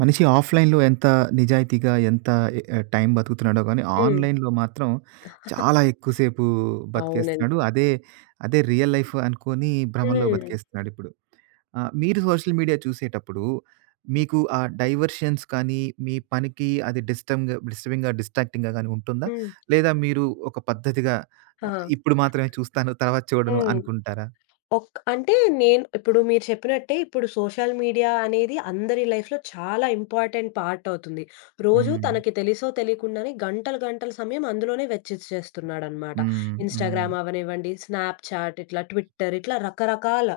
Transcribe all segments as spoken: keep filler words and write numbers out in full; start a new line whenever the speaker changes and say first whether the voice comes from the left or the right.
right: మనిషి ఆఫ్‌లైన్‌లో ఎంత నిజాయితీగా, ఎంత ఎ ఆహ్, టైం బతుకుతున్నాడో గానీ,
left: హ్మ్.
right: ఆన్‌లైన్‌లో మాత్రం చాలా ఎక్కువ సేపు
left: అవునండి.
right: బతికేస్తున్నాడు. అదే, అదే రియల్ లైఫ్ అనుకోని భ్రమల్లో
left: హ్మ్.
right: బతికేస్తున్నాడిప్పుడు. ఆహ్, మీరు సోషల్ మీడియా చూసేటప్పుడు మీకు ఆ డైవర్షన్స్ కానీ, మీ పనికి అది డిస్టంగ్ డిస్టర్బింగ్‌గా, డిస్ట్రాక్టింగ్‌గా గానీ ఉంటుందా?
left: హ్మ్.
right: లేదా మీరు ఒక పద్ధతిగా
left: ఆ!
right: ఆహ్, ఇప్పుడు మాత్రమే చూస్తాను, తర్వాత చూడను
left: హ్మ్.
right: అనుకుంటారా?
left: ఒక్ అంటే నేను ఇప్పుడు మీరు చెప్పినట్టే ఇప్పుడు సోషల్ మీడియా అనేది అందరి లైఫ్‌లో చాలా ఇంపార్టెంట్ పార్ట్ అవుతుంది. రోజు
right: హ్మ్.
left: తనకి తెలిసో తెలియకుండానే గంటలు గంటల సమయం అందులోనే వెచ్చిచ్చేస్తున్నాడనమాట.
right: హ్మ్. హ్మ్.
left: ఇన్‌స్టాగ్రామ్ అవ్వనివ్వండి, స్నాప్‌చాట్ ఇట్లా ట్విట్టర్ ఇట్లా రకరకాల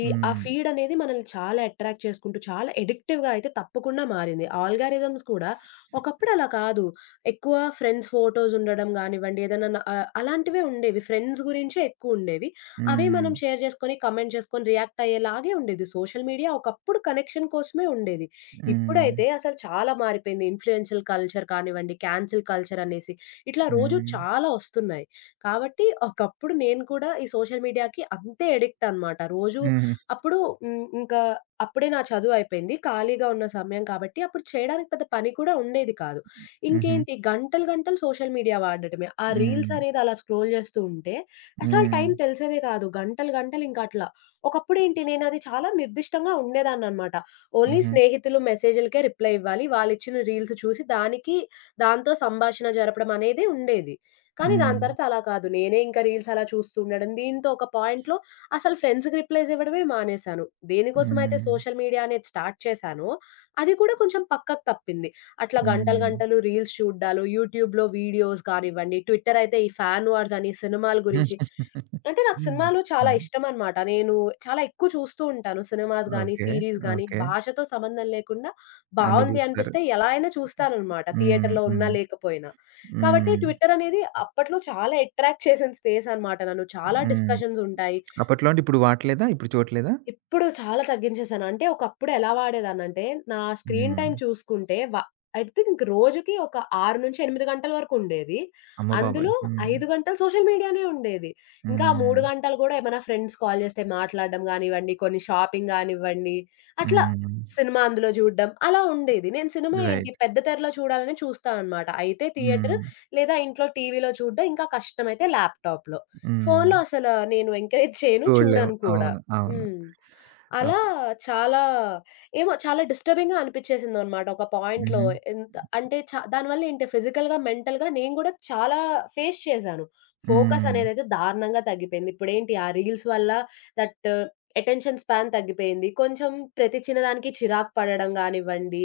left: ఈ ఆ
right: హ్మ్.
left: ఫీడ్ అనేది మనల్ని చాలా అట్రాక్ట్ చేసుకుంటూ చాలా అడిక్టివ్‌గా అయితే తప్పకుండా మారింది. ఆల్గారిథమ్స్ కూడా ఒకప్పుడు అలా కాదు. ఎక్కువ ఫ్రెండ్స్ ఫోటోస్ ఉండడం గానివ్వండి, ఏదైనా న ఆహ్, అలాంటివే ఉండేవి. ఫ్రెండ్స్ గురించే ఎక్కువుండేవి. అవే
right: హ్మ్.
left: మనం షేర్ చేసుకొని, కమెంట్ చేసుకొని, రియాక్ట్ అయ్యేలాగే ఉండేది. సోషల్ మీడియా ఒకప్పుడు కనెక్షన్ కోసమే ఉండేది.
right: హ్మ్.
left: ఇప్పుడైతే అసలు చాలా మారిపోయింది. ఇన్‌ఫ్లుయెన్షియల్ కల్చర్ కానివ్వండి, క్యాన్సెల్ కల్చర్ అనేసి ఇట్లా రోజు
right: హ్మ్.
left: చాలా వస్తున్నాయి. కాబట్టి ఒకప్పుడు నేను కూడా ఈ సోషల్ మీడియాకి అంతే అడిక్ట్ అనమాట. రోజు
right: హుహు.
left: అప్పుడు హ్మ్, ఇంకా అప్పుడే నా చదువు అయిపోయింది. ఖాళీగా ఉన్న సమయం కాబట్టి అప్పుడు చేయడానికి పెద్ద పని కూడా ఉండేది కాదు.
right: హుహు.
left: ఇంకేంటి గంటలు గంటలు సోషల్ మీడియా వాడటమే. ఆ రీల్స్
right: హ్మ్.
left: అనేది అలా స్క్రోల్ చేస్తూ ఉంటే అసలు
right: హ్మ్.
left: టైం తెలిసేదే కాదు. గంటలు గంటలు ఇంకట్లా. ఒకప్పుడేంటి నేనది చాలా నిర్దిష్టంగా ఉండేదాన్ననమాట. ఓన్లీ
right: హుహు.
left: స్నేహితులు మెసేజ్‌లకే రిప్లై ఇవ్వాలి. వాళ్ళిచ్చిన రీల్స్ చూసి దానికి దాంతో సంభాషణ జరపడం అనేది ఉండేది. కానీ దాని
right: హ్మ్.
left: తర్వాత అలా కాదు. నేనే ఇంకా రీల్స్ అలా చూస్తూ ఉండడం. దీంతో ఒక పాయింట్‌లో అసలు ఫ్రెండ్స్‌కి రిప్లైస్ ఇవ్వడమే మానేశాను. దేనికోసమైతే
right: హ్మ్.
left: సోషల్ మీడియా అనేది స్టార్ట్ చేశానో, అది కూడా కొంచెం పక్కకు తప్పింది. అట్లా గంటలు
right: హ్మ్.
left: గంటలు రీల్స్ చూడ్డాలు, యూట్యూబ్‌లో వీడియోస్ కానివ్వండి, ట్విట్టర్ అయితే ఈ ఫ్యాన్ వార్స్ అని సినిమాల గురించి. అంటే నాకు
right: హ్మ్.
left: సినిమాలు చాలా ఇష్టమనమాట. నేను చాలా ఎక్కువ చూస్తూ ఉంటాను. సినిమాస్ గాని,
right: ఓకే.
left: సీరీస్ గాని
right: ఓకే.
left: భాషతో సంబంధం లేకుండా
right: అన్నీ
left: బావుంది
right: జూస్తారు.
left: అనిపిస్తే ఎలా అయినా చూస్తాననమాట.
right: హ్మ్.
left: థియేటర్‌లో ఉన్నా
right: హ్మ్.
left: లేకపోయినా. కాబట్టి
right: హ్మ్.
left: ట్విట్టర్ అనేది అప్పట్లో చాలా అట్రాక్ట్ చేసిన స్పేస్ అనమాట. నన్ను చాలా
right: హ్మ్.
left: డిస్కషన్స్ ఉంటాయి.
right: అప్పట్లో అంటే ఇప్పుడు వాడట్లేదా? ఇప్పుడు చూడట్లేదా?
left: ఇప్పుడు చాలా తగ్గించేశాను. అంటే ఒకప్పుడు ఎలా వాడేదాన్నంటే, నా స్క్రీన్
right: హ్మ్.
left: టైమ్ చూసుకుంటే వ ఐ థింక్ రోజుకి ఒక ఆరు నుంచి ఎనిమిది గంటల వరకు ఉండేది.
right: అమ్మ బాబోయ్!
left: అందులో
right: హ్మ్.
left: ఐదు గంటలు సోషల్ మీడియానే ఉండేది. ఇంకా
right: హ్మ్.
left: మూడు గంటలు గూడా ఏమైనా ఫ్రెండ్స్ కాల్ చేస్తే మాట్లాడడం గానివ్వండి, కొన్ని షాపింగ్ గానివ్వండి, అట్లా
right: హ్మ్.
left: సినిమా అందులో చూడడం అలా ఉండేది. నేను సినిమా ఏంటి
right: రైట్.
left: పెద్ద తెరలో చూడాలని చూస్తా అనమాట. అయితే థియేటర్
right: హ్మ్.
left: లేదా ఇంట్లో టీవీలో చూడడం, ఇంకా కష్టమైతే ల్యాప్‌టాప్‌లో.
right: హ్మ్.
left: ఫోన్‌లో అసల నేను ఎంకరేజ్ చేయను,
right: చూడలేము.
left: చూడను కూడా.
right: అవును. అవును.
left: హ్మ్. అలా
right: ఓకే.
left: చాలా ఏమో చాలా డిస్టర్బింగ్‌గా అనిపిచ్చేసిందనమాట ఒక పాయింట్‌లో.
right: హుహు.
left: ఎంత అంటే చ దానివల్ల ఏంటి ఫిజికల్‌గా, మెంటల్‌గా నేను గూడా చాలా ఫేస్ చేశాను. ఫోకస్
right: హ్మ్.
left: అనేదైతే దారుణంగా తగ్గిపోయింది. ఇప్పుడేంటి ఆ రీల్స్ వల్ల దట్ అటెన్షన్ స్పాన్ తగ్గిపోయింది. కొంచెం ప్రతి చిన్నదానికి చిరాకు పడడం గానివ్వండి,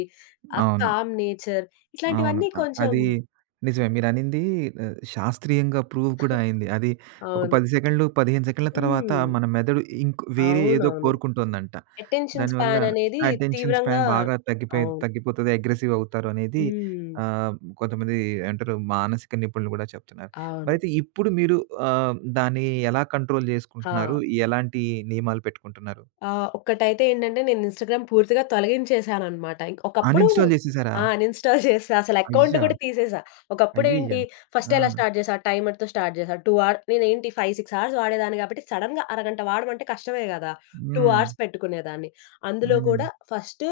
left: ఆ
right: అవును.
left: కామ్ నేచర్
right: అవును.
left: ఇట్లాంటివన్నీ
right: అ
left: కొంచెం.
right: అది నిజమే. మీరనింది ఆహ్, శాస్త్రీయంగా ప్రూవ్ కూడా అయింది. అది ఒక
left: అవును.
right: పది సెకండ్లు, పదిహేను సెకండ్ల తర్వాత
left: హ్మ్.
right: మన మెదడు ఇంక్ వేరే ఏదో
left: అవునవును.
right: కోరుకుంటోందంట.
left: అటెన్షన్
right: దానివల్ల
left: స్పాన్ అనేది
right: అటెన్షన్ స్పాన్
left: తీవ్రంగా.
right: బాగా తగ్గిపోయి
left: అవును.
right: తగ్గిపోతది. అగ్రెసివ్ అవుతారు అనేది
left: హ్మ్.
right: ఆహ్, కొంతమంది ఏమంటారు మానసిక నిపుణులు కూడా చెప్తున్నారు.
left: అవును.
right: మరైతే ఇప్పుడు మీరు ఆహ్, దాన్ని ఎలా కంట్రోల్
left: ఆ!
right: చేసుకుంటున్నారు? ఎలాంటి నియమాలు పెట్టుకుంటున్నారు?
left: ఆ! ఒక్కటైతే ఏంటంటే నేను ఇన్‌స్టాగ్రామ్ పూర్తిగా తొలగించేశాననమాట. ఇంక ఒకప్పుడు.
right: అన్‌ఇన్‌స్టాల్ చేసేసారా?
left: ఆ! అన్‌ఇన్‌స్టాల్ చేసా. అసలు అకౌంట్
right: అయ్యా!
left: కూడా తీసేసా.
right: అయ్యయ్య!
left: ఒకప్పుడేంటి ఫస్ట్
right: ఆ!
left: ఎలా స్టార్ట్ చేశా, టైమర్‌తో స్టార్ట్ చేశా. రెండు అవర్ నేనేంటి ఐదు, ఆరు అవర్స్ వాడేదాన్ని కాబట్టి సడెన్‌గా అరగంట వాడమంటే కష్టమే కదా! రెండు
right: హ్మ్.
left: అవర్స్ పెట్టుకునేదాన్ని. అందులో
right: హ్మ్.
left: కూడా ఫస్ట్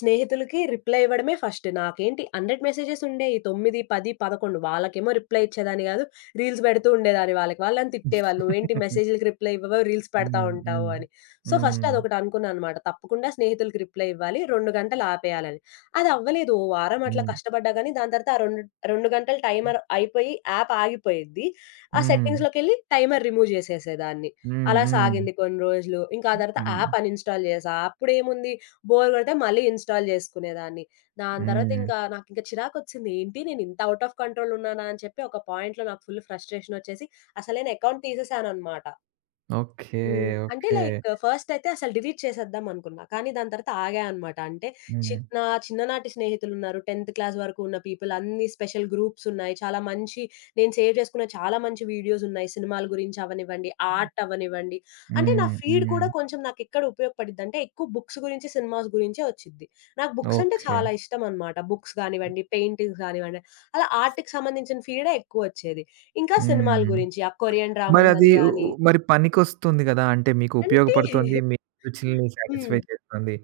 left: స్నేహితులకి రిప్లై ఇవ్వడమే ఫస్ట్. నాకేంటి వంద మెసేజెస్ ఉండేయి. తొమ్మిది, పది, పదకొండు వాళ్ళకేమో రిప్లై ఇచ్చేదాన్ని కాదు. రీల్స్ పెడుతూ ఉండేదాన్ని వాళ్ళకి. వాళ్ళు నన్ను తిట్టేవాళ్ళు. "నువ్వేంటి
right: హ్మ్.
left: మెసేజ్‌లకి రిప్లై ఇవ్వవు, రీల్స్ పెడతా
right: హ్మ్.
left: ఉంటావు" అని. సో, ఫస్ట్
right: హ్మ్.
left: అదొకటి అనుకున్నాననమాట. తప్పకుండా స్నేహితులకి రిప్లై ఇవ్వాలి. రెండు గంటలు ఆపేయాలని. అది అవ్వలేదు. ఓ వారం అట్లా
right: హ్మ్.
left: కష్టపడ్డా గానీ, దాని తర్వాత ఆ 2, 2 గంటల టైమర్ అయిపోయి యాప్ ఆగిపోయిద్ది. ఆ
right: హ్మ్.
left: సెట్టింగ్స్‌లోకెళ్ళి టైమర్ రిమూవ్ చేసేసేదాన్ని.
right: హ్మ్.
left: అలా
right: హ్మ్.
left: సాగింది కొన్ని రోజులు. ఇంకా ఆ తర్వాత
right: హ్మ్.
left: యాప్ అన్‌ఇన్‌స్టాల్ చేశా. అప్పుడేముంది బోర్ కొడితే మళ్ళీ ఇన్‌స్టాల్ చేసుకునేదాన్ని. దాని తర్వాత
right: హ్మ్.
left: ఇంకా నాకింక చిరాకొచ్చింది. ఏంటి నేను ఇంత ఔట్ ఆఫ్ కంట్రోల్ ఉన్నానా అని చెప్పి ఒక పాయింట్‌లో నాకు ఫుల్ ఫ్రస్ట్రేషన్ వచ్చేసి అసలు నేను అకౌంట్ తీసేసాననమాట.
right: ఓకే.
left: హ్మ్. అంటే
right: ఓకే.
left: లైక్ ఫస్ట్ అయితే అసలు డిలీట్ చేసేద్దాం అనుకున్నా. కానీ దాని తర్వాత ఆగా అనమాట. అంటే చి
right: హ్మ్.
left: నా చిన్ననాటి స్నేహితులున్నారు. 10థ్ క్లాస్ వరకు ఉన్న పీపుల్ అన్ని స్పెషల్ గ్రూప్స్ ఉన్నాయి. చాలా మంచి నేను సేవ్ చేసుకున్న చాలా మంచి వీడియోస్ ఉన్నాయి. సినిమాల గురించి అవ్వనివ్వండి, ఆర్ట్ అవ్వనివ్వండి. అంటే నా
right: హ్మ్.
left: ఫీడ్
right: హ్మ్.
left: కూడా కొంచెం నాకెక్కడ ఉపయోగపడిద్దంటే ఎక్కువ బుక్స్ గురించి, సినిమాస్ గురించే వచ్చిద్ది. నాకు బుక్స్ అంటే
right: ఓకే.
left: చాలా ఇష్టం అనమాట. బుక్స్ గానివ్వండి, పెయింటింగ్స్ గానివ్వండి, అలా ఆర్ట్‌కి సంబంధించిన ఫీడే ఎక్కువ వచ్చేది. ఇంకా సినిమాల
right: హ్మ్.
left: గురించి ఆ కొరియన్ డ్రామాస్
right: మరది
left: అని
right: ఉ ఉ
left: గాని.
right: మరి పనికొస్తుంది గదా! అంటే మీకు
left: అంటే
right: ఉపయోగపడుతుంది. మీ రుచుల్ని
left: హ్మ్.
right: సాటిస్ఫై చేస్తుంది.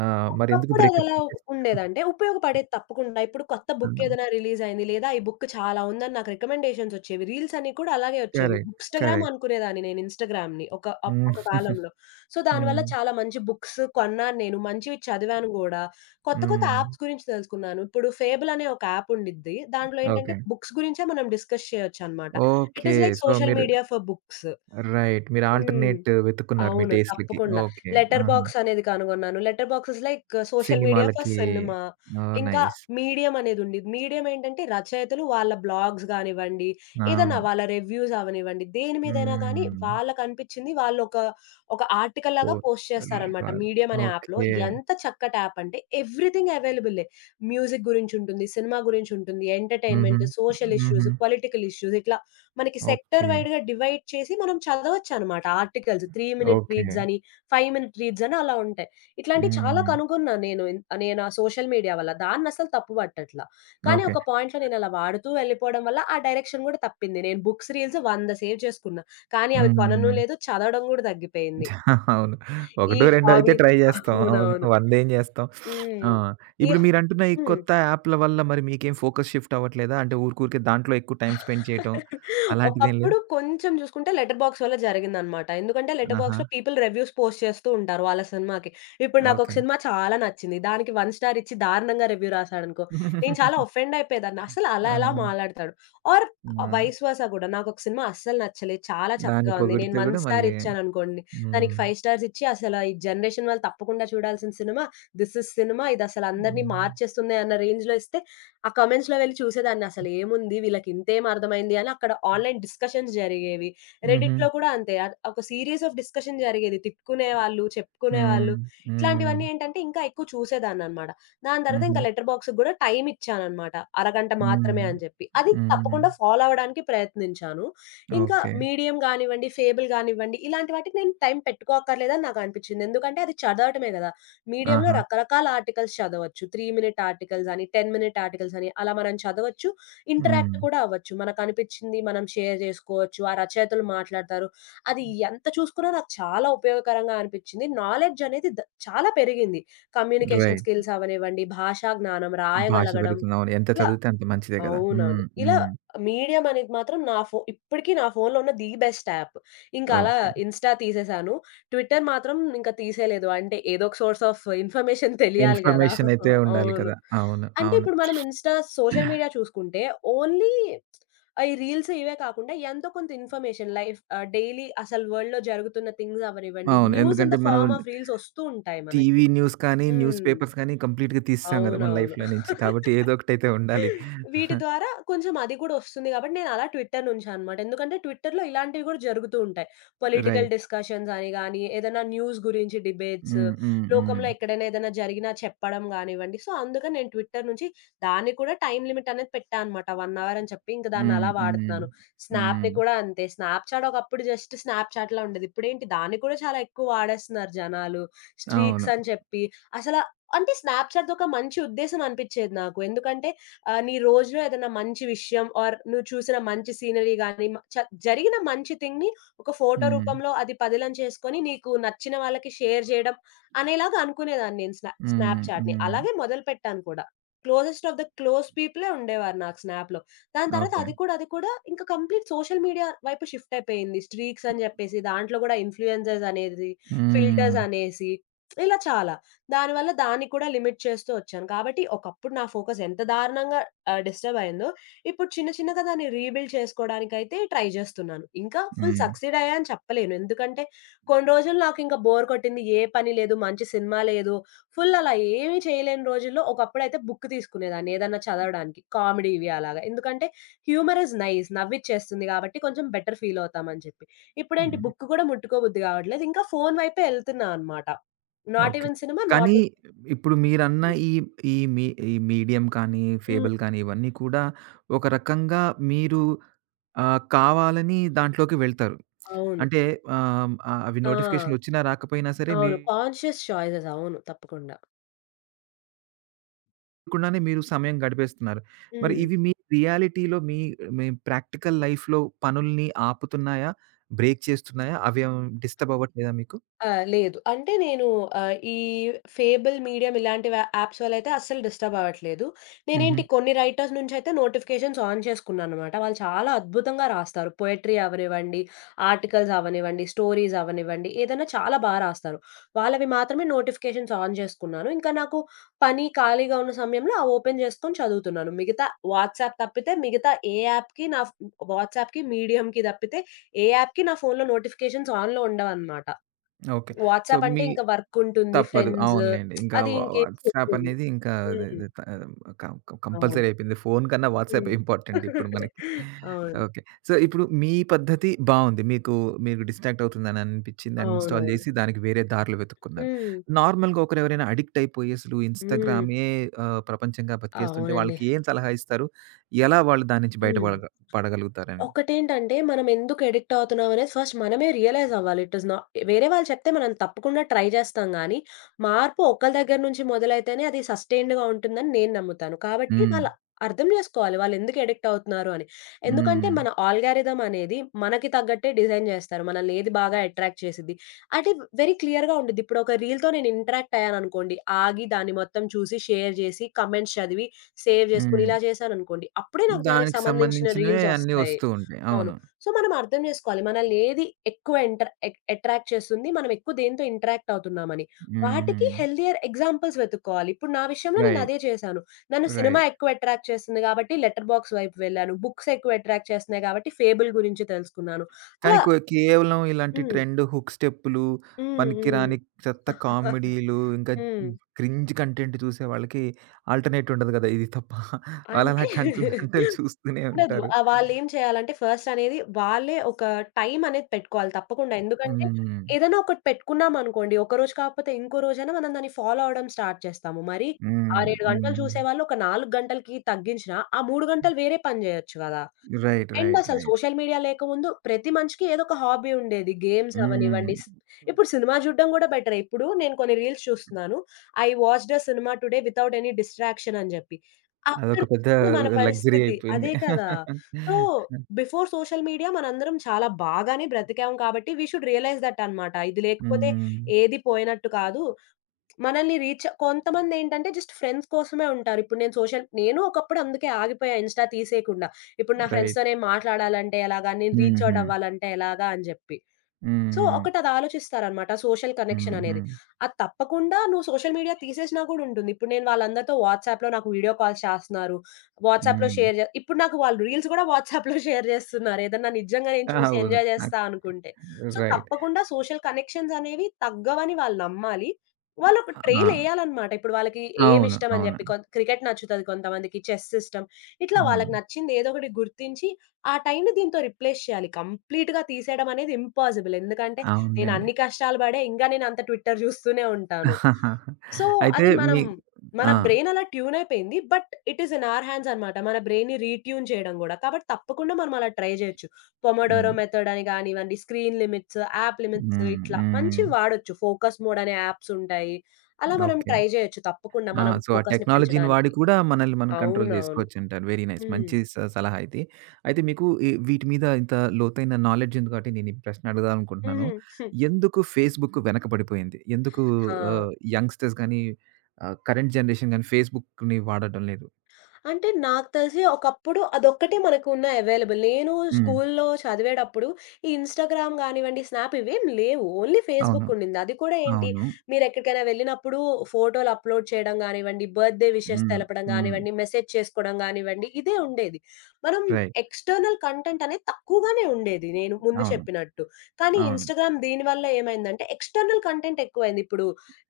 right: ఆ! మరెందుకు
left: ఒకప్పుడు
right: బ్రేకప్
left: అదెలా
right: చేసేసారు?
left: ఉండేదంటే ఉపయోగపడేది తప్పకుండా. ఇప్పుడు కొత్త బుక్
right: హ్మ్.
left: ఏదైనా రిలీజ్ అయింది లేదా ఈ బుక్ చాలా ఉందని నాకు రికమెండేషన్స్ వచ్చేవి. రీల్స్ అన్ని కూడా అలాగే వచ్చేవి.
right: కరెక్ట్.
left: Bookstagram
right: correct.
left: అనుకునేదాన్ని నేను ఇన్‌స్టాగ్రామ్‌ని ఒక అప్ ఒక
right: హ్మ్.
left: కాలంలో. సో, దానివల్ల
right: హ్మ్.
left: చాలా మంచి బుక్స్ కొన్నాను నేను. మంచివి చదివాను గూడా. కొత్త కొత్త
right: హ్మ్.
left: యాప్స్ గురించి తెలుసుకున్నాను. ఇప్పుడు ఫేబుల్ అనే ఒక యాప్ ఉండిద్ది. దాంట్లో ఏంటంటే
right: ఓకే.
left: బుక్స్ గురించే మనం డిస్కస్ చేయొచ్చనమాట. It
right: okay.
left: Is like
right: so,
left: social
right: మీరు
left: మీడియా ఫర్ బుక్స్.
right: రైట్. మీరు
left: హ్మ్.
right: ఆల్టర్‌నేట్ వెతుకున్నారు మీ
left: అవును.
right: టేస్ట్‌లకి.
left: తప్పకుండా.
right: ఓకే.
left: లెటర్
right: ఆహా!
left: బాక్స్ అనేది కనుగొన్నాను. Letter box is like social media for
right: సినిమాలకి.
left: సినిమా.
right: ఓహ్!
left: ఇంకా
right: నైస్.
left: మీడియం అనేదుండిద్ది. మీడియం ఏంటంటే రచయితలు వాళ్ళ బ్లాగ్స్ గానివ్వండి, ఏదన్నా
right: అవును.
left: వాళ్ళ రివ్యూస్ అవ్వనివ్వండి, దేని మీదైనా కానీ
right: హ్మ్.
left: వాళ్ళకనిపించింది వాళ్ళొక ఒక ఒక ఆర్టికల్ లాగా
right: ఓహ్!
left: పోస్ట్ చేస్తారనమాట
right: రాదు.
left: మీడియం అనే యాప్‌లో.
right: ఓకే.
left: ఎంత చక్కటి యాప్ అంటే ఎవ్రీథింగ్ అవైలబులే. మ్యూజిక్ గురించుంటుంది, సినిమా గురించుంటుంది,
right: హుహు.
left: ఎంటర్‌టైన్‌మెంట్, సోషల్ ఇష్యూస్,
right: హుహు.
left: పొలిటికల్ ఇష్యూస్ ఇట్లా మనకి సెక్టర్
right: ఓకే.
left: వైడ్‌గా డివైడ్ చేసి మనం చదవొచ్చనమాట ఆర్టికల్స్. మూడు మినిట్
right: ఓకే.
left: రీడ్స్ అని, ఐదు మినిట్ రీడ్స్ అని అలా ఉంటాయి. ఇట్లాంటివి చాలా
right: హ్మ్.
left: కనుగొన్నా నేను. ఇన్ నేను ఆ సోషల్ మీడియా వల్ల. దాన్నసలు తప్పు పట్టట్ల. కానీ
right: ఓకే.
left: ఒక పాయింట్‌లో నేనలా వాడుతూ వెళ్ళిపోవడం వల్ల ఆ డైరెక్షన్ గూడా తప్పింది. నేను బుక్స్, రీల్స్ వంద సేవ్ చేసుకున్నా. కానీ అవి కొనను
right: హ్మ్.
left: లేదు, చదవడం గూడా తగ్గిపోయింది.
right: అవును.
left: ఈ
right: ఒకటో, రెండో అయితే
left: హాబీ
right: ట్రై జేస్తాం. అవును.
left: అవునవును.
right: వందేం జేస్తాం. ఆ!
left: హ్మ్. ఈ
right: ఇప్పుడు మీరంటున్న ఈ
left: హ్మ్.
right: కొత్త యాప్‌ల వల్ల మరి మీకేం ఫోకస్ షిఫ్ట్ అవ్వట్లేదా? అంటే ఊరికూరికే దాంట్లో ఎక్కువ టైమ్ స్పెండ్ చేయటం అలాంటిదేం లేదు?
left: ఒకప్పుడు కొంచెం జూసుకుంటే లెటర్ బాక్స్ వల్ల జరిగిందనమాట. ఎందుకంటే లెటర్
right: ఆహా!
left: బాక్స్‌లో పీపుల్ రివ్యూస్ పోస్ట్ చేస్తూ ఉంటారు వాళ్ళ సినిమాకి. ఇప్పుడు నాకొక
right: ఓకే.
left: సినిమా చాలా నచ్చింది. దానికి ఒక స్టార్ ఇచ్చి దారుణంగా రివ్యూ రాసాడనుకో, నేను చాలా ఒఫెండ్ అయిపోయేదాన్ని. అసలు అలా ఎలా
right: ఆ!
left: మాట్లాడతాడు? ఆర్
right: ఆ!
left: వైస్ వర్సా గూడా. నాకొక సినిమా అస్సలు నచ్చలేదు. చాలా
right: దాన్ని
left: చెత్తగా ఉంది. నేను
right: పొగిడితే
left: ఒక
right: గూడా
left: స్టార్
right: మళ్ళీ
left: ఇచ్చాననుకోండి. దానికి
right: హ్మ్.
left: ఐదు స్టార్స్ ఇచ్చి అసల ఈ జనరేషన్ వాళ్ళు తప్పకుండా చూడాల్సిన సినిమా. This is cinema. ఇదసలు అందరిని
right: హ్మ్.
left: మార్చేస్తుంది అన్న రేంజ్‌లో ఇస్తే ఆ కామెంట్స్‌లో వెళ్లి చూసేదాన్ని అసలేముంది వీళ్ళకింతేం అర్థమైంది అని అక్కడ ఆన్‌లైన్ డిస్కషన్స్ జరిగేవి.
right: హుహు.
left: రెడిట్‌లో కూడా అంతే. ఆహ్, ఒక సీరీస్ ఆఫ్ డిస్కషన్ జరిగేది. తిట్టుకునేవాళ్ళు,
right: హ్మ్.
left: చెప్పుకునేవాళ్ళు
right: హ్మ్.
left: ఇట్లాంటివన్నీ ఏంటంటే ఇంకా ఎక్కువ చూసేదాన్ననమాట. దాని తర్వాత
right: హుహు.
left: ఇంకా లెటర్ బాక్స్‌కి కూడా టైమ్ ఇచ్చాననమాట. అరగంట మాత్రమే
right: హ్మ్.
left: అని చెప్పి. అది
right: హ్మ్.
left: తప్పకుండా ఫాలో అవ్వడానికి ప్రయత్నించాను. ఇంకా
right: ఓకే.
left: మీడియం గానివ్వండి, ఫేబుల్ గానివ్వండి ఇలాంటి వాటికి నేను టైం పెట్టుకోక్కర్లేదని నాకనిపిచ్చింది. ఎందుకంటే అది చదవటమే గదా! మీడియంలో
right: ఆహా!
left: రకరకాల ఆర్టికల్స్ చదవచ్చు. మూడు మినిట్ ఆర్టికల్స్ అని, పది మినిట్ ఆర్టికల్స్ అని అలా మనం చదవచ్చు. ఇంటరాక్ట్
right: హ్మ్.
left: కూడా అవ్వచ్చు. మనకనిపించింది మనం షేర్ జేసుకోవచ్చు. ఆ రచయితలు మాట్లాడతారు. అది ఎంత చూసుకున్నా నాకు చాలా ఉపయోగకరంగా అనిపించింది. నాలెడ్జ్ అనేది ద చాలా పెరిగింది. Communication
right: right.
left: స్కిల్స్ అవ్వనివ్వండి, భాషా జ్ఞానం,
right: భాష
left: రాయగలగడం
right: పెరుగుతుంది. అవును. ఎంత
left: ఇలా.
right: చదివితే అంత మంచిదే గదా!
left: అవునవును.
right: హ్మ్.
left: ఇలా
right: హ్మ్.
left: మీడియం అనేది మాత్రం నా ఫో ఇప్పటికి నా ఫోన్‌లో ఉన్న ది బెస్ట్ యాప్. ఇంక అలా
right: ఓకే.
left: ఇన్‌స్టా తీసేసాను. ట్విట్టర్ మాత్రం ఇంక తీసేయలేదు. అంటే ఏదో ఒక సోర్స్ ఆఫ్ ఇన్ఫర్మేషన్ తెలియాలి గదా!
right: ఇన్ఫర్మేషన్ అయితే ఉండాలి
left: అవును.
right: కదా! అవును.
left: అంటే
right: అవును.
left: ఇప్పుడు మనం ఇన్‌స్టా సోషల్ మీడియా చూసుకుంటే ఓన్లీ ఈ రీల్స్ ఇవే కాకుండా ఎంతో కొంత ఇన్ఫర్మేషన్ లైఫ్ ఆహ్, డైలీ అసలు వరల్డ్‌లో జరుగుతున్న థింగ్స్ అవ్వనివ్వండి,
right: అవును.
left: న్యూస్ ఇన్
right: ఎందుకంటే
left: ద
right: మనం
left: ఫార్మ్ ఆఫ్ రీల్స్ ఒస్తూ ఉంటాయి మనకి.
right: టీవీ న్యూస్ కానీ, న్యూస్
left: హ్మ్.
right: పేపర్స్ కానీ కంప్లీట్‌గా తీసేసాం గదా! మన
left: అవునవును.
right: లైఫ్‌లో నుంచి. కాబట్టి ఏదో ఒకటైతే ఉండాలి.
left: వీటి ద్వారా కొంచెం అది కూడా ఒస్తుంది గాబట్టి నేనలా ట్విట్టర్ నుంచనమాట. ఎందుకంటే ట్విట్టర్‌లో ఇలాంటివి గూడా జరుగుతూ ఉంటాయి. Political
right: right.
left: డిస్కషన్స్ అని గానీ, ఏదైనా న్యూస్ గురించి డిబేట్స్,
right: హ్మ్. హ్మ్. హ్మ్.
left: లోకంలో ఎక్కడైనా ఏదైనా జరిగినా చెప్పడం గానివ్వండి. సో, అందుకని నేను ట్విట్టర్ నుంచి దానికి కూడా టైమ్ లిమిట్ అనేది పెట్టా అనమాట. ఒక అవర్ అని చెప్పి ఇంక
right: హ్మ్.
left: దాన్నలా
right: హ్మ్.
left: వాడుతున్నాను. స్నాప్‌ని
right: హ్మ్.
left: కూడా అంతే. స్నాప్‌చాట్ ఒకప్పుడు జస్ట్ స్నాప్‌చాట్‌లా ఉండేది. ఇప్పుడేంటి దాన్ని కూడా చాలా ఎక్కువ వాడేస్తున్నారు జనాలు.
right: అవును.
left: స్ట్రీక్స్ అని చెప్పి అసల అంటే స్నాప్‌చాట్ ఒక మంచి ఉద్దేశం అనిపిచ్చేది నాకు. ఎందుకంటే ఆహ్, నీ రోజులో ఏదైనా మంచి విషయం ఆర్ నువ్వు చూసిన మంచి సీనరీ గాని, మ చ జరిగిన మంచి థింగ్‌ని ఒక ఫోటో
right: హ్మ్.
left: రూపంలో అది పదిలం చేసుకొని నీకు నచ్చిన వాళ్ళకి షేర్ జేయడం అనేలాగా అనుకునేదాన్ని నేను స్నా
right: హ్మ్.
left: స్నాప్‌చాట్‌ని.
right: హ్మ్.
left: అలాగే మొదలుపెట్టాను కూడా. క్లోజెస్ట్ ఆఫ్ ద క్లోజ్ పీపులే ఉండేవారు నాకు స్నాప్‌లో. దాని తర్వాత
right: ఓకే.
left: అది కూడా, అది కూడా ఇంకా కంప్లీట్ సోషల్ మీడియా వైపు షిఫ్ట్ అయిపోయింది. స్ట్రీక్స్ అని జెప్పేసి దాంట్లో గూడా ఇన్‌ఫ్లుయెన్సర్స్ అనేది,
right: హ్మ్.
left: ఫిల్టర్స్ అనేసి ఇలా చాలా. దానివల్ల దాన్ని కూడా లిమిట్ చేస్తూ వచ్చాను. కాబట్టి ఒకప్పుడు నా ఫోకస్ ఎంత దారుణంగా ఆహ్, డిస్టర్బ్ అయిందో, ఇప్పుడు చిన్న చిన్నగా దాన్ని రీబిల్డ్ చేసుకోవడానికైతే ట్రై చేస్తున్నాను. ఇంకా ఫుల్
right: హ్మ్.
left: సక్సీడ్ అయ్యా అని చెప్పలేను. ఎందుకంటే కొన్ని రోజులు నాకింక బోర్ కొట్టింది. ఏ పని లేదు, మంచి సినిమా లేదు, ఫుల్ అలా ఏమీ చేయలేని రోజుల్లో ఒకప్పుడైతే బుక్ తీసుకునేదాన్ని ఏదన్నా చదవడానికి. కామెడీవి అలాగా. ఎందుకంటే హ్యూమర్ ఈస్ నైస్ నవ్విచ్చేస్తుంది కాబట్టి కొంచెం బెటర్ ఫీల్ అవుతామని చెప్పి. ఇప్పుడేంటి
right: హ్మ్.
left: బుక్ కూడా ముట్టుకోబుద్ధి కావట్లేదు. ఇంకా ఫోను వైపే ఎళ్తున్నా అనమాట. Not
right: okay.
left: ఈవెన్ సినిమా,
right: కానీ
left: నాట్.
right: ఇప్పుడు మీరన్న ఈ ఈ మీ ఈ మీడియం కానీ,
left: హ్మ్.
right: ఫేబుల్ కానీ ఇవన్నీ కూడా ఒక రకంగా మీరు ఆహ్, కావాలని దాంట్లోకి వెళ్తారు.
left: అవును.
right: అంటే ఆహ్, అవి
left: ఆ!
right: నోటిఫికేషన్‌లొచ్చినా రాకపోయినా సరే మీ
left: అవును. Conscious choices. అవును. తప్పకుండా.
right: కుండానే మీరు సమయం గడిపేస్తున్నారు. మరి
left: హ్మ్.
right: ఇవి మీ రియాలిటీలో మీ మీ ప్రాక్టికల్ లైఫ్‌లో పనుల్ని ఆపుతున్నాయా? బ్రేక్ చేస్తున్నాయా? అవేం డిస్టర్బ్ అవ్వట్లేదా మీకు?
left: ఆ! లేదు. అంటే నేను ఆహ్, ఈ ఫేబుల్, మీడియం ఇలాంటి వ యాప్స్ వల్లయితే అస్సలు డిస్టర్బ్ అవ్వట్లేదు.
right: హుహు.
left: నేనేంటి కొన్ని రైటర్స్ నుంచయితే నోటిఫికేషన్స్ ఆన్ చేసుకున్నాననమాట. వాళ్ళు చాలా అద్భుతంగా రాస్తారు. పోయెట్రీ అవ్వనివ్వండి, ఆర్టికల్స్ అవ్వనివ్వండి, స్టోరీస్ అవ్వనివ్వండి, ఏదైనా చాలా బా రాస్తారు. వాళ్ళవి మాత్రమే నోటిఫికేషన్స్ ఆన్ చేసుకున్నాను. ఇంకా నాకు పని ఖాళీగా ఉన్న సమయంలో అవి ఓపెన్ చేసుకొని చదువుతున్నాను. మిగతా వాట్సాప్ తప్పితే మిగతా ఏ యాప్‌కి నా ఫ్ వాట్సాప్‌కి, మీడియంకి తప్పితే ఏ యాప్‌కి నా ఫోన్‌లో నోటిఫికేషన్స్ ఆన్‌లో ఉండవనమాట.
right: ఓకే. సో,
left: వాట్సాప్ అంటే
right: మీ
left: ఇంక వర్క్ ఉంటుంది.
right: తప్పదు.
left: ఫ్రెండ్స్
right: అవునులెండి. ఇంకా
left: అది
right: వా
left: ఇంకేం
right: వాట్సాప్
left: చేయలేము.
right: అనేది ఇంకా అది
left: హ్మ్.
right: ఇది త కం కం
left: అవును.
right: కంపల్సరీ అయిపోయింది. ఫోను కన్నా వాట్సాప్
left: హ్మ్.
right: ఇంపార్టెంట్ ఇప్పుడు మనకి.
left: అవును.
right: ఓకే. సో, ఇప్పుడు మీ పద్ధతి బావుంది. మీకు మీకు డిస్ట్రాక్ట్ అవుతుందని అనిపించింది. అన్‌ఇన్‌స్టాల్
left: అవునవును.
right: చేసి దానికి వేరే దారులు వెతుక్కున్నారు.
left: హ్మ్.
right: నార్మల్‌గా ఒకరెవరైనా అడిక్ట్ అయిపోయి అసలు
left: హ్మ్.
right: ఇన్‌స్టాగ్రామే ఆహ్, ప్రపంచంగా బతికేస్తుంటే
left: అవునండి.
right: వాళ్ళకి ఏం సలహా ఇస్తారు? ఎలా వాళ్ళు దాని నుంచి బయట
left: హ్మ్.
right: పడగ పడగలుగుతారని?
left: ఒకటేంటంటే మనం ఎందుకు అడిక్ట్ అవుతున్నాం అనేది ఫస్ట్ మనమే రియలైజ్ అవ్వాలి. ఇట్ ఈస్ నాట్ వేరే వాళ్ళు చెప్తే మనం తప్పకుండా ట్రై చేస్తాం గానీ, మార్పు ఒకళ్ళ దగ్గర నుంచి మొదలైతేనే అది సస్టెయిన్డ్‌గా ఉంటుందని నేను నమ్ముతాను. కాబట్టి
right: హ్మ్.
left: వాళ్ళ అర్థం జేసుకోవాలి. వాళ్ళు ఎందుకు అడిక్ట్ అవుతున్నారు అని. ఎందుకంటే
right: హ్మ్.
left: మన ఆల్గారిథం అనేది మనకి తగ్గట్టే డిజైన్ జేస్తారు. మనల్ని ఏది బాగా అట్రాక్ట్ చేసిద్ది. అది వెరీ క్లియర్‌గా ఉండిద్ది. ఇప్పుడు ఒక రీల్‌తో నేను ఇంటరాక్ట్ అయ్యాననుకోండి, ఆగి దాన్ని మొత్తం చూసి, షేర్ జేసి, కమెంట్స్ చదివి, సేవ్ జేసుకొని
right: హ్మ్.
left: ఇలా జేశాననుకోండి, అప్పుడే నాకు దానికి
right: దానికి
left: సంబంధించిన
right: సంబంధించినవే
left: రీల్స్
right: అన్నీ
left: ఒస్తాయి.
right: వస్తూ ఉంటాయి.
left: అవును.
right: అవును.
left: సో, మనం అర్థం జేసుకోవాలి. మనల్ని ఏది ఎక్కువ ఎంటర్ ఎక్ అట్రాక్ట్ చేస్తుంది. మనం ఎక్కువ దేనితో ఇంటరాక్ట్ అవుతున్నామని. వాటికి
right: హ్మ్.
left: హెల్తీయర్ ఎగ్జాంపుల్స్ వెతుక్కోవాలి. ఇప్పుడు నా విషయంలో నేను
right: రైట్.
left: అదే చేశాను. నన్ను సినిమా
right: రైట్.
left: ఎక్కువ అట్రాక్ట్ చేస్తుంది గాబట్టి, లెటర్ బాక్స్ వైపు వెళ్ళాను. బుక్స్ ఎక్కువ అట్రాక్ట్ చేస్తున్నాయి గాబట్టి, ఫేబుల్ గురించి తెలుసుకున్నాను.
right: కానీ
left: అలా
right: కొ కేవలం ఇలాంటి
left: హ్మ్.
right: ట్రెండ్ హుక్ స్టెప్పులు,
left: హ్మ్. హ్మ్.
right: పనికిరాని
left: హ్మ్.
right: చెత్త కామెడీలు, ఇంకా క్రింజ్ కంటెంట్ చూసే వాళ్ళకి ఆల్టర్‌నేట్ ఉండదు గదా! ఇది తప్ప. వాళ్ళలా
left: అంటే
right: గంటలు, గంటలు చూస్తూనే
left: ఉండదు.
right: ఉంటారు.
left: ఆహ్, వాళ్ళేం చేయాలంటే ఫస్ట్ అనేది వాళ్ళే ఒక టైం అనేది పెట్టుకోవాలి తప్పకుండా. ఎందుకంటే
right: హ్మ్.
left: ఏదైనా ఒకటి పెట్టుకున్నామనుకోండి, ఒకరోజు కాకపోతే ఇంకో రోజైనా మనం దాన్ని ఫాలో అవ్వడం స్టార్ట్ చేస్తాము. మరి
right: హ్మ్.
left: ఆరు, ఏడు గంటలు
right: హ్మ్.
left: చూసేవాళ్ళు ఒక నాలుగు గంటలకి తగ్గించినా, ఆ మూడు గంటలు వేరే పని జేయొచ్చు గదా!
right: రైట్.
left: And
right: right.
left: అసలు
right: రైట్.
left: సోషల్ మీడియా లేకముందు ప్రతి మనిషికి ఏదో ఒక హాబీ ఉండేది. గేమ్స్
right: హ్మ్.
left: అవ్వనివ్వండి, స్ ఇప్పుడు సినిమా జూడడం గూడా బెటరే. ఇప్పుడు నేను కొన్ని రీల్స్ చూస్తున్నాను. I watched a cinema today without any distraction అని జెప్పి.
right: అదొక పెద్ద
left: అక్కడికొచ్చింది మన
right: లగ్జరీ
left: పరిస్థితి.
right: అయిపోయింది.
left: అదే కదా! సో, బిఫోర్ సోషల్ మీడియా మనందరం చాలా బాగానే బ్రతికాం కాబట్టి, వి షుడ్ రియలైజ్ దట్ అనమాట. ఇది లేకపోతే
right: హ్మ్.
left: ఏది పోయినట్టు కాదు. మనల్ని రీచ్ కొంతమందేంటంటే జస్ట్ ఫ్రెండ్స్ కోసమే ఉంటారు. ఇప్పుడు నేను సోషల్ నేను ఒకప్పుడు అందుకే ఆగిపోయా ఇన్‌స్టా తీసేయకుండా. ఇప్పుడు నా ఫ్రెండ్స్‌తో
right: రైట్.
left: నేను మాట్లాడాలంటే ఎలాగా? నేను రీచ్ ఔట్
right: హుహు.
left: అవ్వాలంటే ఎలాగా? అని జెప్పి. సో,
right: హ్మ్.
left: ఒకటది ఆలోచిస్తారనమాట. సోషల్ కనెక్షన్
right: హ్మ్.
left: అనేది.
right: హ్మ్.
left: అది తప్పకుండా నువ్వు సోషల్ మీడియా తీసేసినా కూడా ఉంటుంది. ఇప్పుడు నేను వాళ్ళందరితో వాట్సాప్‌లో నాకు వీడియో కాల్స్ చేస్తున్నారు. వాట్సాప్‌లో
right: హ్మ్.
left: షేర్ జే ఇప్పుడు నాకు వాళ్ళు రీల్స్ కూడా వాట్సాప్‌లో షేర్ జేస్తున్నారు. ఏదన్నా నిజంగా నేను చూసి
right: అవును.
left: ఎంజాయ్
right: అక్
left: జేస్తా అనుకుంటే. So,
right: right.
left: తప్పకుండా సోషల్ కనెక్షన్స్ అనేవి తగ్గవని వాళ్ళు నమ్మాలి. వాళ్ళు ఒక ట్రైల్
right: ఆ!
left: ఎయాలనమాట. ఇప్పుడు వాళ్ళకి ఏమి
right: అవును.
left: ఇష్టం అని
right: అవును.
left: జెప్పి కొం క్రికెట్ నచ్చుతది కొంతమందికి, చెస్ ఇష్టం. ఇట్లా
right: హ్మ్.
left: వాళ్ళకి నచ్చింది ఏదో ఒకటి గుర్తించి ఆ టైంని దీంతో రిప్లేస్ చేయాలి. కంప్లీట్‌గా తీసేయడం అనేది ఇంపాసిబుల్. ఎందుకంటే నేను
right: అవునులెండి.
left: అన్ని కష్టాలు పడే ఇంకా నేను అంత ట్విట్టర్ చూస్తూనే ఉంటాను. సో,
right: అయితే
left: అది మనం
right: మీ
left: మన
right: ఆ!
left: బ్రెయిన్ అలా ట్యూన్ అయిపోయింది. But it is in our hands అన్నమాట. మన బ్రెయిన్‌ని రీట్యూన్ చేయడం గూడా. కాబట్టి తప్పకుండా మనం అలా ట్రై చేయొచ్చు. పొమోడోరో
right: హ్మ్.
left: మెథడ్ అని గానివ్వండి, స్క్రీన్ లిమిట్స్, యాప్ లిమిట్స్
right: హ్మ్.
left: ఇట్లా
right: హ్మ్.
left: మంచివి వాడొచ్చు. ఫోకస్ మోడ్ అనే యాప్స్ ఉంటాయి. అలా మనం
right: ఓకే.
left: ట్రై చేయొచ్చు తప్పకుండా
right: ఆ!
left: మనం
right: సో, ఆ
left: ఫోకస్‌ని
right: టెక్నాలజీని
left: పెంచడానికి.
right: వాడి కూడా మనల్ని మనం కంట్రోల్
left: అవునవును.
right: జేసుకోవచ్చంటారు. Very nice.
left: హ్మ్.
right: మంచి స సలహా ఇది. అయితే మీకు ఈ వీటి మీద ఇంత లోతైన నాలెడ్జ్ ఉంది కాబట్టి నేను ఈ ప్రశ్న అడుగుదామనుకుంటున్నాను.
left: హుహు.
right: ఎందుకు ఫేస్‌బుక్ వెనకబడిపోయింది? ఎందుకు
left: ఆ!
right: ఆహ్, యంగ్‌స్టర్స్ గాని, ఆహ్, కరెంట్ జనరేషన్ గాని ఫేస్‌బుక్‌ని వాడటం లేదు?
left: అంటే నాకు తెలిసి ఒకప్పుడు అదొక్కటే మనకున్న అవైలబుల్. నేను
right: హ్మ్.
left: స్కూలులో చదివేటప్పుడు ఈ ఇన్‌స్టాగ్రామ్ గానివ్వండి, స్నాప్ ఇవేం లేవు. ఓన్లీ
right: అవును.
left: ఫేస్‌బుక్ ఉండింది. అది కూడా ఏంటి
right: అవును.
left: మీరెక్కడికైనా వెళ్ళినప్పుడు ఫోటోలు అప్‌లోడ్ చేయడం గానివ్వండి, బర్త్‌డే విషెస్
right: హ్మ్.
left: తెలపడం
right: హ్మ్.
left: గానివ్వండి, మెసేజ్ చేసుకోవడం గానివ్వండి, ఇదే ఉండేది. మనం
right: రైట్.
left: ఎక్స్‌టర్నల్ కంటెంట్ అనేది తక్కువగానే ఉండేది నేను ముందు
right: అవును.
left: చెప్పినట్టు. కానీ
right: అవును.
left: ఇన్‌స్టాగ్రామ్ దీనివల్ల ఏమైందంటే ఎక్స్‌టర్నల్ కంటెంట్ ఎక్కువైంది. ఇప్పుడు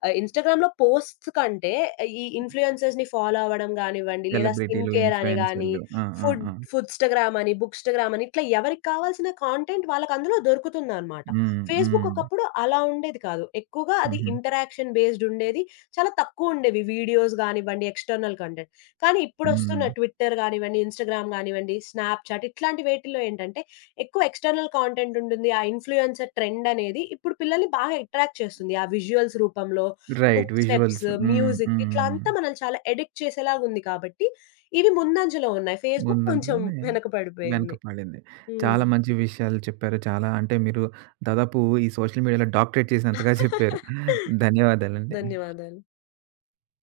left: ఆహ్, ఇన్‌స్టాగ్రామ్‌లో పోస్ట్స్ కంటే ఈ ఇన్‌ఫ్లుయెన్సర్స్‌ని ఫాలో అవ్వడం గానివ్వండి, లేదా స్కిన్
right: సెలబ్రిటీలు,
left: కేర్ అని గాని,
right: ఇన్‌ఫ్లుయెన్సర్‌లు. ఆ! ఆ!
left: ఫుడ్
right: ఆ!
left: ఫుడ్‌స్టాగ్రామ్ అని, బుక్‌స్టాగ్రామ్ అని ఇట్లా ఎవరికి కావాల్సిన కాంటెంట్ వాళ్ళకి అందులో దొరుకుతుందనమాట.
right: హ్మ్.
left: ఫేస్‌బుక్
right: హ్మ్.
left: ఒకప్పుడు అలా ఉండేది కాదు. ఎక్కువగా అది
right: హుహు.
left: ఇంటరాక్షన్ బేస్డ్ ఉండేది. చాలా తక్కువ ఉండేవి వీడియోస్ గానివ్వండి, ఎక్స్‌టర్నల్ కంటెంట్. కానీ ఇప్పుడొస్తున్న
right: హ్మ్.
left: ట్విట్టర్ గానివ్వండి, ఇన్‌స్టాగ్రామ్ గానివ్వండి, స్నాప్‌చాట్ ఇట్లాంటి వేటిల్లో ఏంటంటే ఎక్కువ ఎక్స్‌టర్నల్ కాంటెంట్ ఉంటుంది. ఆ ఇన్‌ఫ్లుయెన్సర్ ట్రెండ్ అనేది ఇప్పుడు పిల్లల్ని బాగా అట్రాక్ట్ చేస్తుంది. ఆ విజువల్స్ రూపంలో,
right: రైట్.
left: Hook steps,
right: visuals. హ్మ్.
left: మ్యూజిక్ ఇట్లా
right: హ్మ్.
left: అంతా మనల్ని చాలా అడిక్ట్ చేసేలాగుంది కాబట్టి, ఇవి ముందంజలో ఉన్నాయి. ఫేస్‌బుక్ కొంచెం
right: ముందంజలోనే
left: వెనక
right: వెనక
left: పడిపోయింది.
right: పడింది.
left: హ్మ్.
right: చాలా మంచి విషయాలు చెప్పారు. చాలా అంటే మీరు దాదాపు ఈ సోషల్ మీడియాలో డాక్టరేట్ చేసినంతగా చెప్పారు. ధన్యవాదాలండి.
left: ధన్యవాదాలు.